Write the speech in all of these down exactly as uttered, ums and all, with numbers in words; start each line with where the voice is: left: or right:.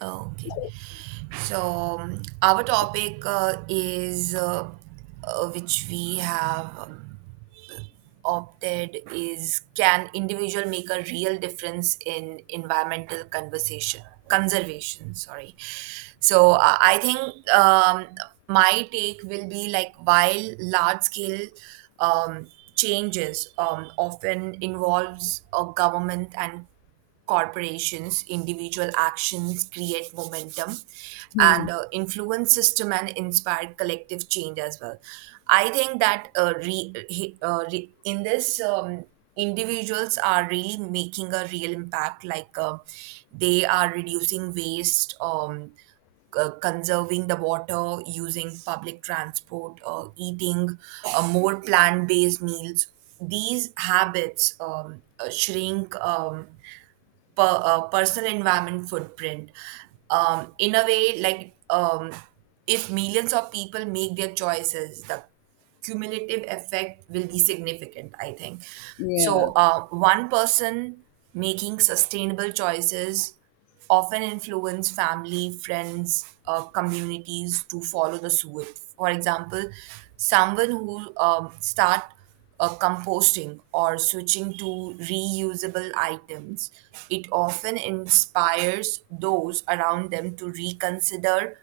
right: Okay. So um, our topic uh, is uh, uh, which we have opted is can individual make a real difference in environmental conversation conservation, sorry. So uh, I think um, my take will be like while large scale um, changes um, often involves a government and corporations' individual actions create momentum
left: Hmm.
right: and uh, influence system and inspire collective change as well. I think that uh, re, he- uh, re, in this, um, individuals are really making a real impact, like uh, they are reducing waste. Um, uh, conserving the water, using public transport, uh, eating uh, more plant based meals. These habits um, uh, shrink Um, per, uh, personal environment footprint um, in a way like, um, if millions of people make their choices, the cumulative effect will be significant, I think.
left: Yeah.
right: So uh, one person making sustainable choices often influence family, friends, uh, communities to follow the suit. For example, someone who um, start uh, composting or switching to reusable items, it often inspires those around them to reconsider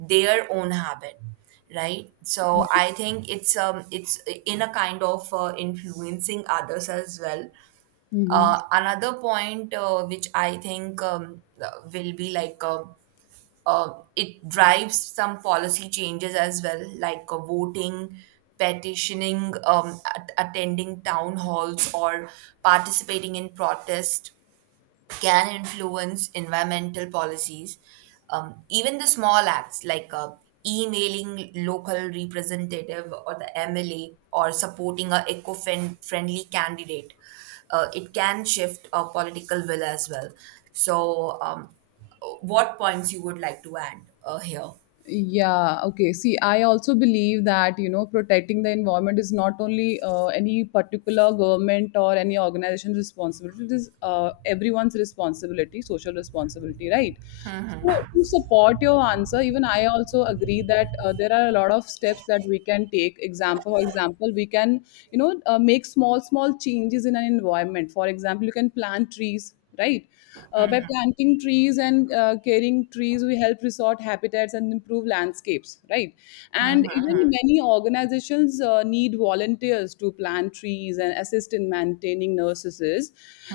right: their own habit, right? So
left: Yeah.
right: I think it's um it's in a kind of uh, influencing others as well.
left: hmm
right: Uh, another point uh, which I think um, uh, will be like, uh, uh, it drives some policy changes as well, like uh, voting, petitioning, um, at- attending town halls, or participating in protests can influence environmental policies. Um, even the small acts like uh, emailing local representative or the M L A or supporting a eco-friendly candidate, uh, it can shift a political will as well. So, um, what points you would like to add uh, here?
left: Yeah, okay. See, I also believe that, you know, protecting the environment is not only uh, any particular government or any organization's responsibility. It is uh, everyone's responsibility, social responsibility, right? So, to support your answer, even I also agree that uh, there are a lot of steps that we can take. Example, for example, we can, you know, uh, make small, small changes in an environment. For example, you can plant trees, right? Uh, by planting trees and uh, caring trees, we help restore habitats and improve landscapes, right? And even many organizations uh, need volunteers to plant trees and assist in maintaining nurseries.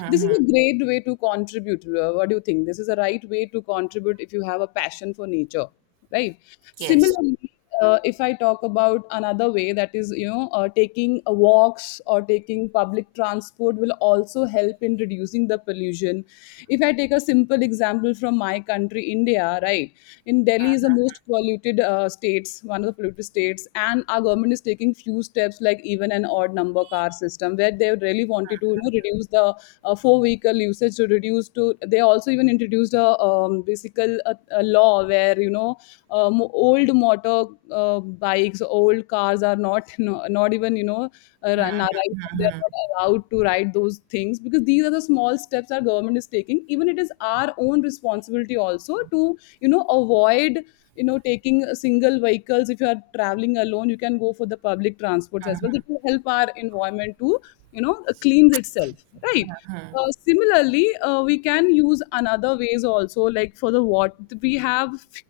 left: This is a great way to contribute. Uh, what do you think? This is a right way to contribute if you have a passion for nature, right?
right: Yes.
left: Similarly, uh, if I talk about another way, that is, you know, uh, taking uh, walks or taking public transport will also help in reducing the pollution. If I take a simple example from my country, India, right, in Delhi is the most polluted uh, states, one of the polluted states, and our government is taking few steps like even an odd number car system, where they really wanted to, you know, reduce the uh, four vehicle usage to reduce to. They also even introduced introduced a um, basical a, a law where, you know, um, old motor uh, bikes, old cars are not no, not even, you know, uh, ra- na- right now they are not allowed to ride those things, because these are the small steps our government is taking. Even it is our own responsibility also to, you know, avoid, you know, taking single vehicles. If you are traveling alone, you can go for the public transports as well. That will help our environment to, you know, cleanse itself, right? Uh, similarly, uh, we can use another ways also, like for the water, we have f-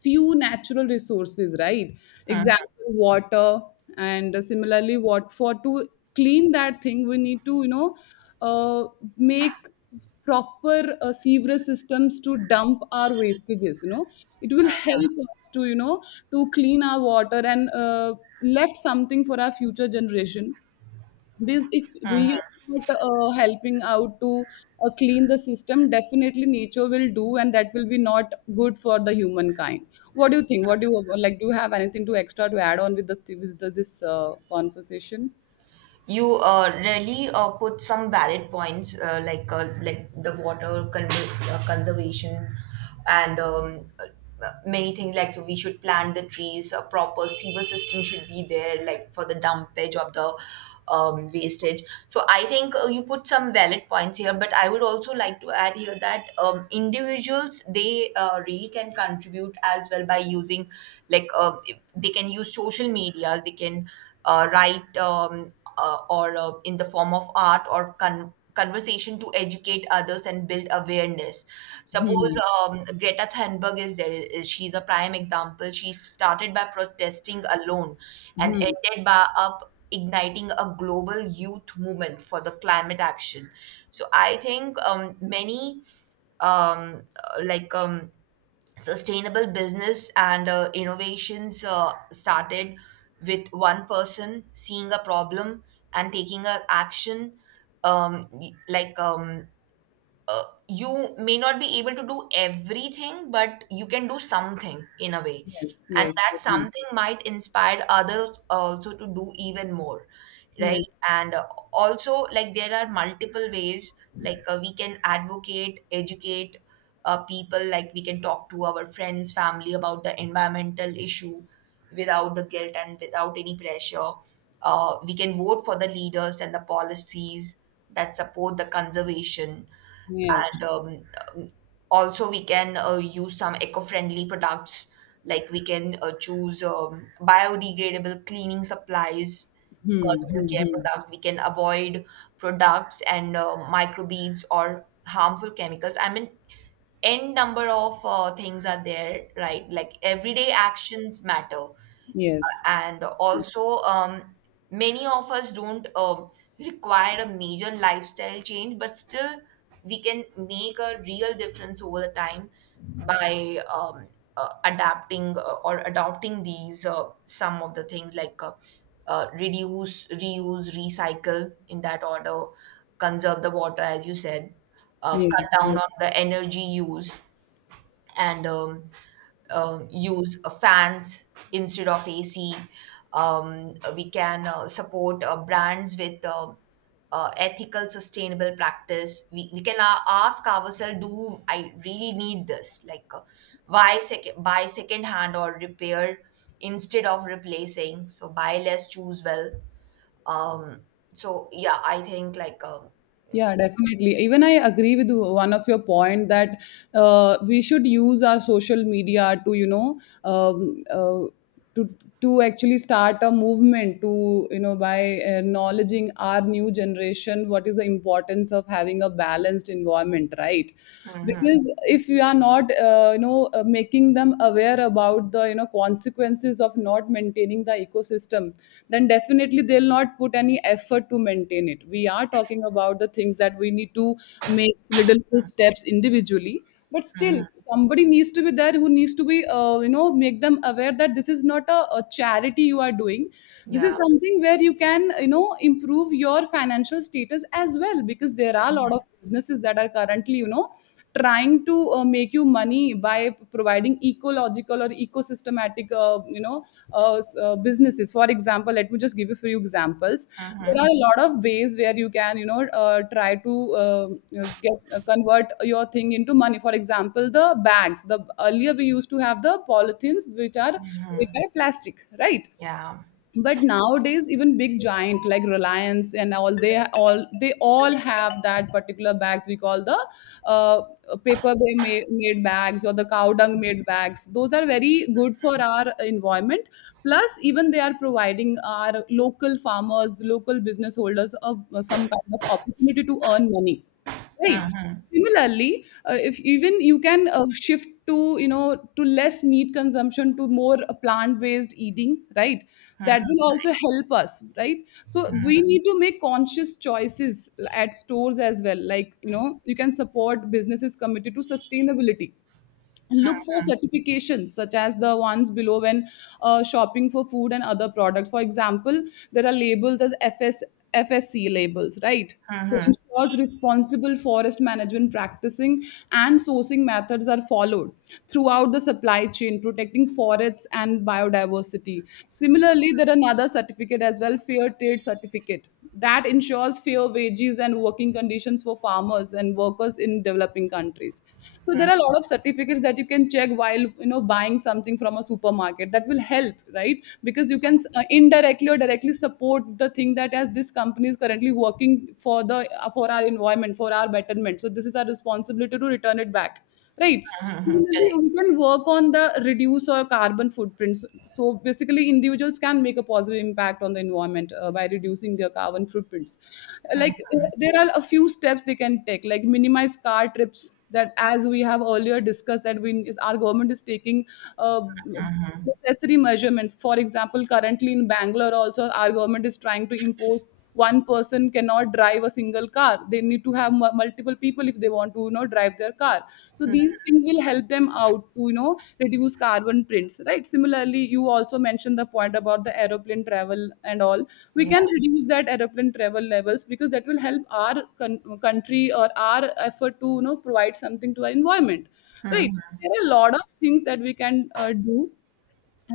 left: few natural resources, right? Example, water, and uh, similarly, what for to clean that thing, we need to, you know, uh, make proper uh, sewer systems to dump our wastages. You know, it will help us to, you know, to clean our water and uh, left something for our future generation, because if we are not uh, helping out to uh, clean the system, definitely nature will do, and that will be not good for the humankind. What do you think? What do you like? Do you have anything to extra to add on with the with the, this uh, conversation?
right: You uh, really uh, put some valid points uh, like uh, like the water con- uh, conservation and um, uh, many things like we should plant the trees. A proper sewer system should be there, like for the dumpage of the um, wastage. So I think uh, you put some valid points here, but I would also like to add here that um, individuals they uh, really can contribute as well by using, like uh, if they can use social media, they can uh, write um, uh, or uh, in the form of art or con- conversation to educate others and build awareness. Suppose
left: Hmm.
right: um, Greta Thunberg is there, i- she's a prime example. She started by protesting alone and
left: Hmm.
right: ended by up igniting a global youth movement for the climate action. So I think um, many um, uh, like um, sustainable business and uh, innovations uh, started with one person seeing a problem and taking a action. um, y- like um, uh, you may not be able to do everything but you can do something in a way,
left: Yes,
right: and
left: yes,
right: that
left: definitely.
right: something might inspire others also to do even more, right?
left: Yes,
right: And uh, also like there are multiple ways, like uh, we can advocate, educate uh, people, like we can talk to our friends family about the environmental issue without the guilt and without any pressure. Uh, we can vote for the leaders and the policies that support the conservation.
left: yes.
right: And um, also we can uh, use some eco-friendly products, like we can uh, choose um, biodegradable cleaning supplies,
left: Hmm.
right: personal
left: Hmm.
right: care
left: Hmm.
right: products. We can avoid products and uh, microbeads or harmful chemicals. I mean, n number of uh, things are there, right? Like everyday actions matter.
left: Yes,
right: And also, um, many of us don't um, require a major lifestyle change but still we can make a real difference over the time by um, uh, adapting uh, or adopting these uh, some of the things like, uh, uh, reduce reuse recycle in that order, conserve the water as you said, uh,
left: yes,
right: cut down
left: yes.
right: on the energy use, and um, um, use uh, fans instead of A C. Um, we can uh, support uh, brands with uh, uh, ethical, sustainable practice. We, we can a- ask ourselves, do I really need this? Like, uh, why sec- buy second hand or repair instead of replacing? So, buy less, choose well. Um, so, yeah, I think like, um,
left: Yeah, definitely. Even I agree with one of your point that uh, we should use our social media to, you know, um, uh, to to actually start a movement to, you know, by acknowledging our new generation, what is the importance of having a balanced environment, right?
right: mhm,
left: Because if we are not, uh, you know, uh, making them aware about the, you know, consequences consequences of not maintaining the ecosystem, then definitely they'll not put any effort to maintain it. We are talking about the things that we need to make little steps individually, but still
right: mhm,
left: somebody needs to be there who needs to be, uh, you know, make them aware that this is not a, a charity you are doing. This
right: yeah,
left: is something where you can, you know, improve your financial status as well, because there are a lot of businesses that are currently, you know, trying to uh, make you money by providing ecological or ecosystematic uh, you know uh, s- uh, businesses. For example, let me just give you a few examples. There are a lot of ways where you can, you know, uh, try to uh, you know, get uh, convert your thing into money. For example, the bags, the earlier we used to have the polythenes, which are made by plastic, right?
right: yeah,
left: But nowadays, even big giant like Reliance and all, they all they all have that particular bags. We call the uh, paper bay ma- made bags or the cow dung made bags. Those are very good for our environment, plus even they are providing our local farmers, the local business holders, of some kind of opportunity to earn money. Right. Similarly, uh, if even you can uh, shift to, you know, to less meat consumption to more uh, plant-based eating, right? That will also help us, right? So we need to make conscious choices at stores as well. Like, you know, you can support businesses committed to sustainability. Look for certifications such as the ones below when uh, shopping for food and other products. For example, there are labels as fs FSC labels, right? So ensures responsible forest management practicing and sourcing methods are followed throughout the supply chain, protecting forests and biodiversity. Similarly, there are another certificate as well, fair trade certificate, that ensures fair wages and working conditions for farmers and workers in developing countries. So there are a lot of certificates that you can check while, you know, buying something from a supermarket. That will help, right? Because you can uh, indirectly or directly support the thing that, as this company is currently working for the uh, for our environment, for our betterment, so this is our responsibility to return it back, right?
right: correct.
left: Similarly, we can work on the reduce our carbon footprints. So basically, individuals can make a positive impact on the environment uh, by reducing their carbon footprints. Uh, Like, uh, there are a few steps they can take, like minimize car trips. That, as we have earlier discussed, that we is our government is taking. Uh, necessary measurements. For example, currently in Bangalore, also our government is trying to impose one person cannot drive a single car. They need to have mu- multiple people if they want to, you know, drive their car. So these things will help them out to, you know, reduce carbon prints, right? Similarly, you also mentioned the point about the aeroplane travel and all. We
right: Yeah,
left: can reduce that aeroplane travel levels, because that will help our con- country or our effort to, you know, provide something to our environment, right? So there are a lot of things that we can uh, do,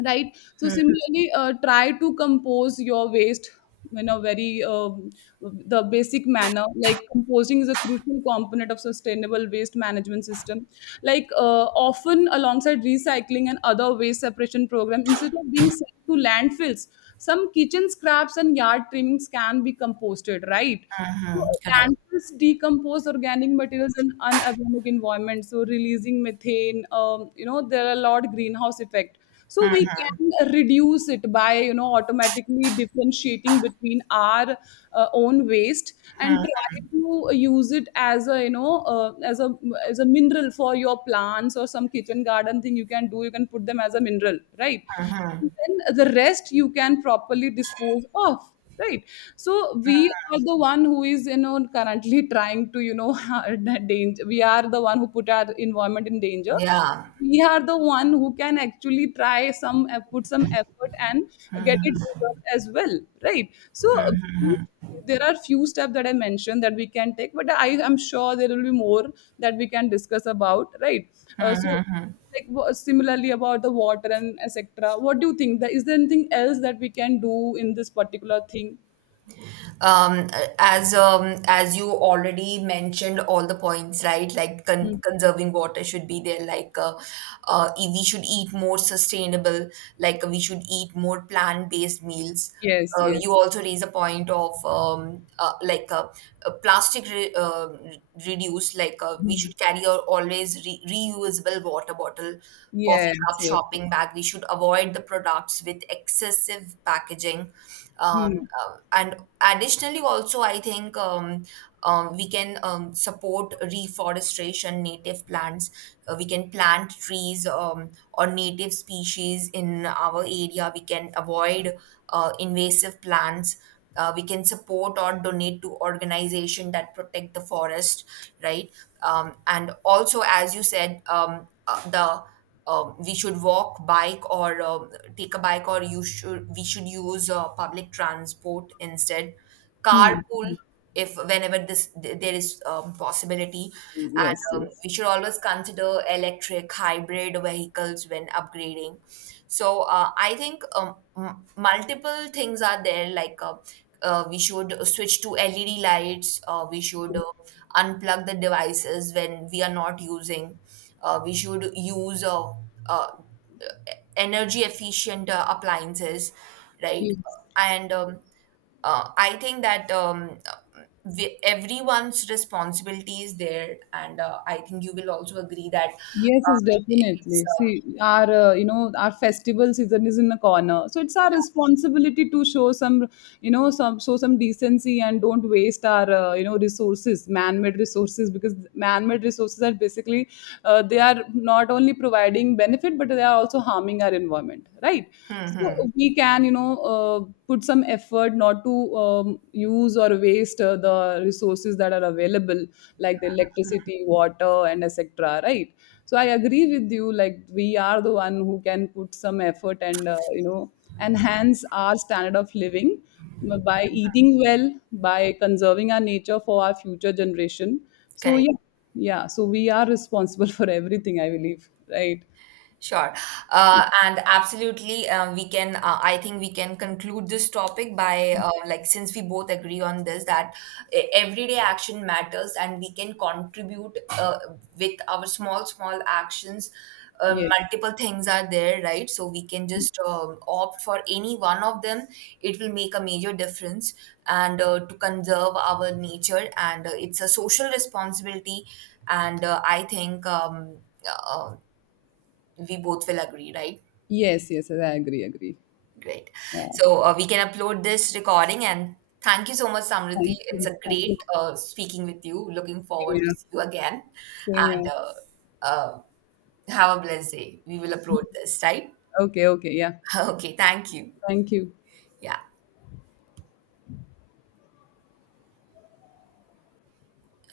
left: right? So similarly, uh, try to compose your waste in a very um, the basic manner. Like composing is a crucial component of sustainable waste management system, like, uh, often alongside recycling and other waste separation program. Instead of being sent to landfills, some kitchen scraps and yard trimmings can be composted, right? So
right: mhm, correct.
left: landfills decompose organic materials in unorganic environment, so releasing methane. Um, you know, there are a lot greenhouse effect. So we can reduce it by, you know, automatically differentiating between our uh, own waste, and try to use it as a, you know, uh, as a as a mineral for your plants, or some kitchen garden thing you can do. You can put them as a mineral, right? And then the rest you can properly dispose of, right? So we are the one who is, you know, currently trying to, you know, danger. We are the one who put our environment in danger.
right: Yeah.
left: We are the one who can actually try some, uh, put some effort and get it resolved as well, right? So uh, we- there are few steps that I mentioned that we can take, but I am sure there will be more that we can discuss about, right? uh, so like wha- similarly about the water and etc., what do you think, that is, there anything else that we can do in this particular thing?
right: um, as um, as you already mentioned all the points, right? Like con-
left: Hmm.
right: conserving water should be there, like uh, uh, e- we should eat more sustainable, like we should eat more plant-based meals.
left: Yes,
right: Uh, you
left: yes.
right: also raise a point of um, uh, like uh, uh, plastic re- uh, re- reduce, like uh, we
left: Hmm.
right: should carry our always re- reusable water bottle, coffee
left: Yes,
right: cup,
left: yes, yes.
right: shopping bag. We should avoid the products with excessive packaging. um,
left: Hmm.
right: uh, and additionally also I think um, um, we can um, support reforestation, native plants. Uh, we can plant trees um, or native species in our area. We can avoid uh, invasive plants. Uh, we can support or donate to organization that protect the forest, right? Um, and also as you said, um, uh, the uh, we should walk, bike, or uh, take a bike, or you should we should use uh, public transport instead.
left: Hmm. Hmm.
right: Carpool, if whenever this th- there is um, possibility,
left: Yes,
right: and um,
left: yes,
right: we should always consider electric hybrid vehicles when upgrading. So uh, I think um, m- multiple things are there, like. Uh, uh, we should switch to L E D lights. Uh, we should uh, unplug the devices when we are not using. Uh, we should use uh, uh, energy efficient uh, appliances, right?
left: yes.
right: And um, uh, I think that um, we, everyone's responsibility is there, and uh, I think you will also agree that
left: Yes,
right: um,
left: yes,
right: it's
left: definitely.
right: um,
left: See, our uh, you know, our festival season is in a corner, so it's our responsibility to show some, you know, some, show some decency, and don't waste our uh, you know, resources, man-made resources, because man-made resources are basically uh, they are not only providing benefit, but they are also harming our environment, right? So we can, you know, uh, put some effort not to um, use or waste uh, the resources that are available, like the electricity, water, and et cetera. Right? So I agree with you. Like, we are the one who can put some effort, and uh, you know, enhance our standard of living by eating well, by conserving our nature for our future generation. So
right: correct.
left: yeah, yeah. So we are responsible for everything, I believe. Right?
right: Sure. Uh, and absolutely, um, we can, uh, I think we can conclude this topic by, uh, like, since we both agree on this, that e- everyday action matters and we can contribute uh, with our small, small actions. Uh,
left: Yes.
right: multiple things are there, right? So we can just um opt for any one of them. It will make a major difference and uh, to conserve our nature. And uh, it's a social responsibility. And uh, I think um, uh, we both will agree, right?
left: Yes. Yes. Yes, I agree. Agree.
right: Great.
left: Yeah.
right: So uh, we can upload this recording, and thank you so much, Samriti.
left: Thank
right: It's
left: you.
right: a
left: Thank you.
right: great uh, speaking with you. Looking
left: Same
right: forward to
left: here.
right: see you again,
left: Same
right: and
left: here.
right: uh, uh, have a blessed day. We will upload this, right?
left: Okay, okay, yeah.
right: Okay, thank you.
left: Thank you.
right: Yeah.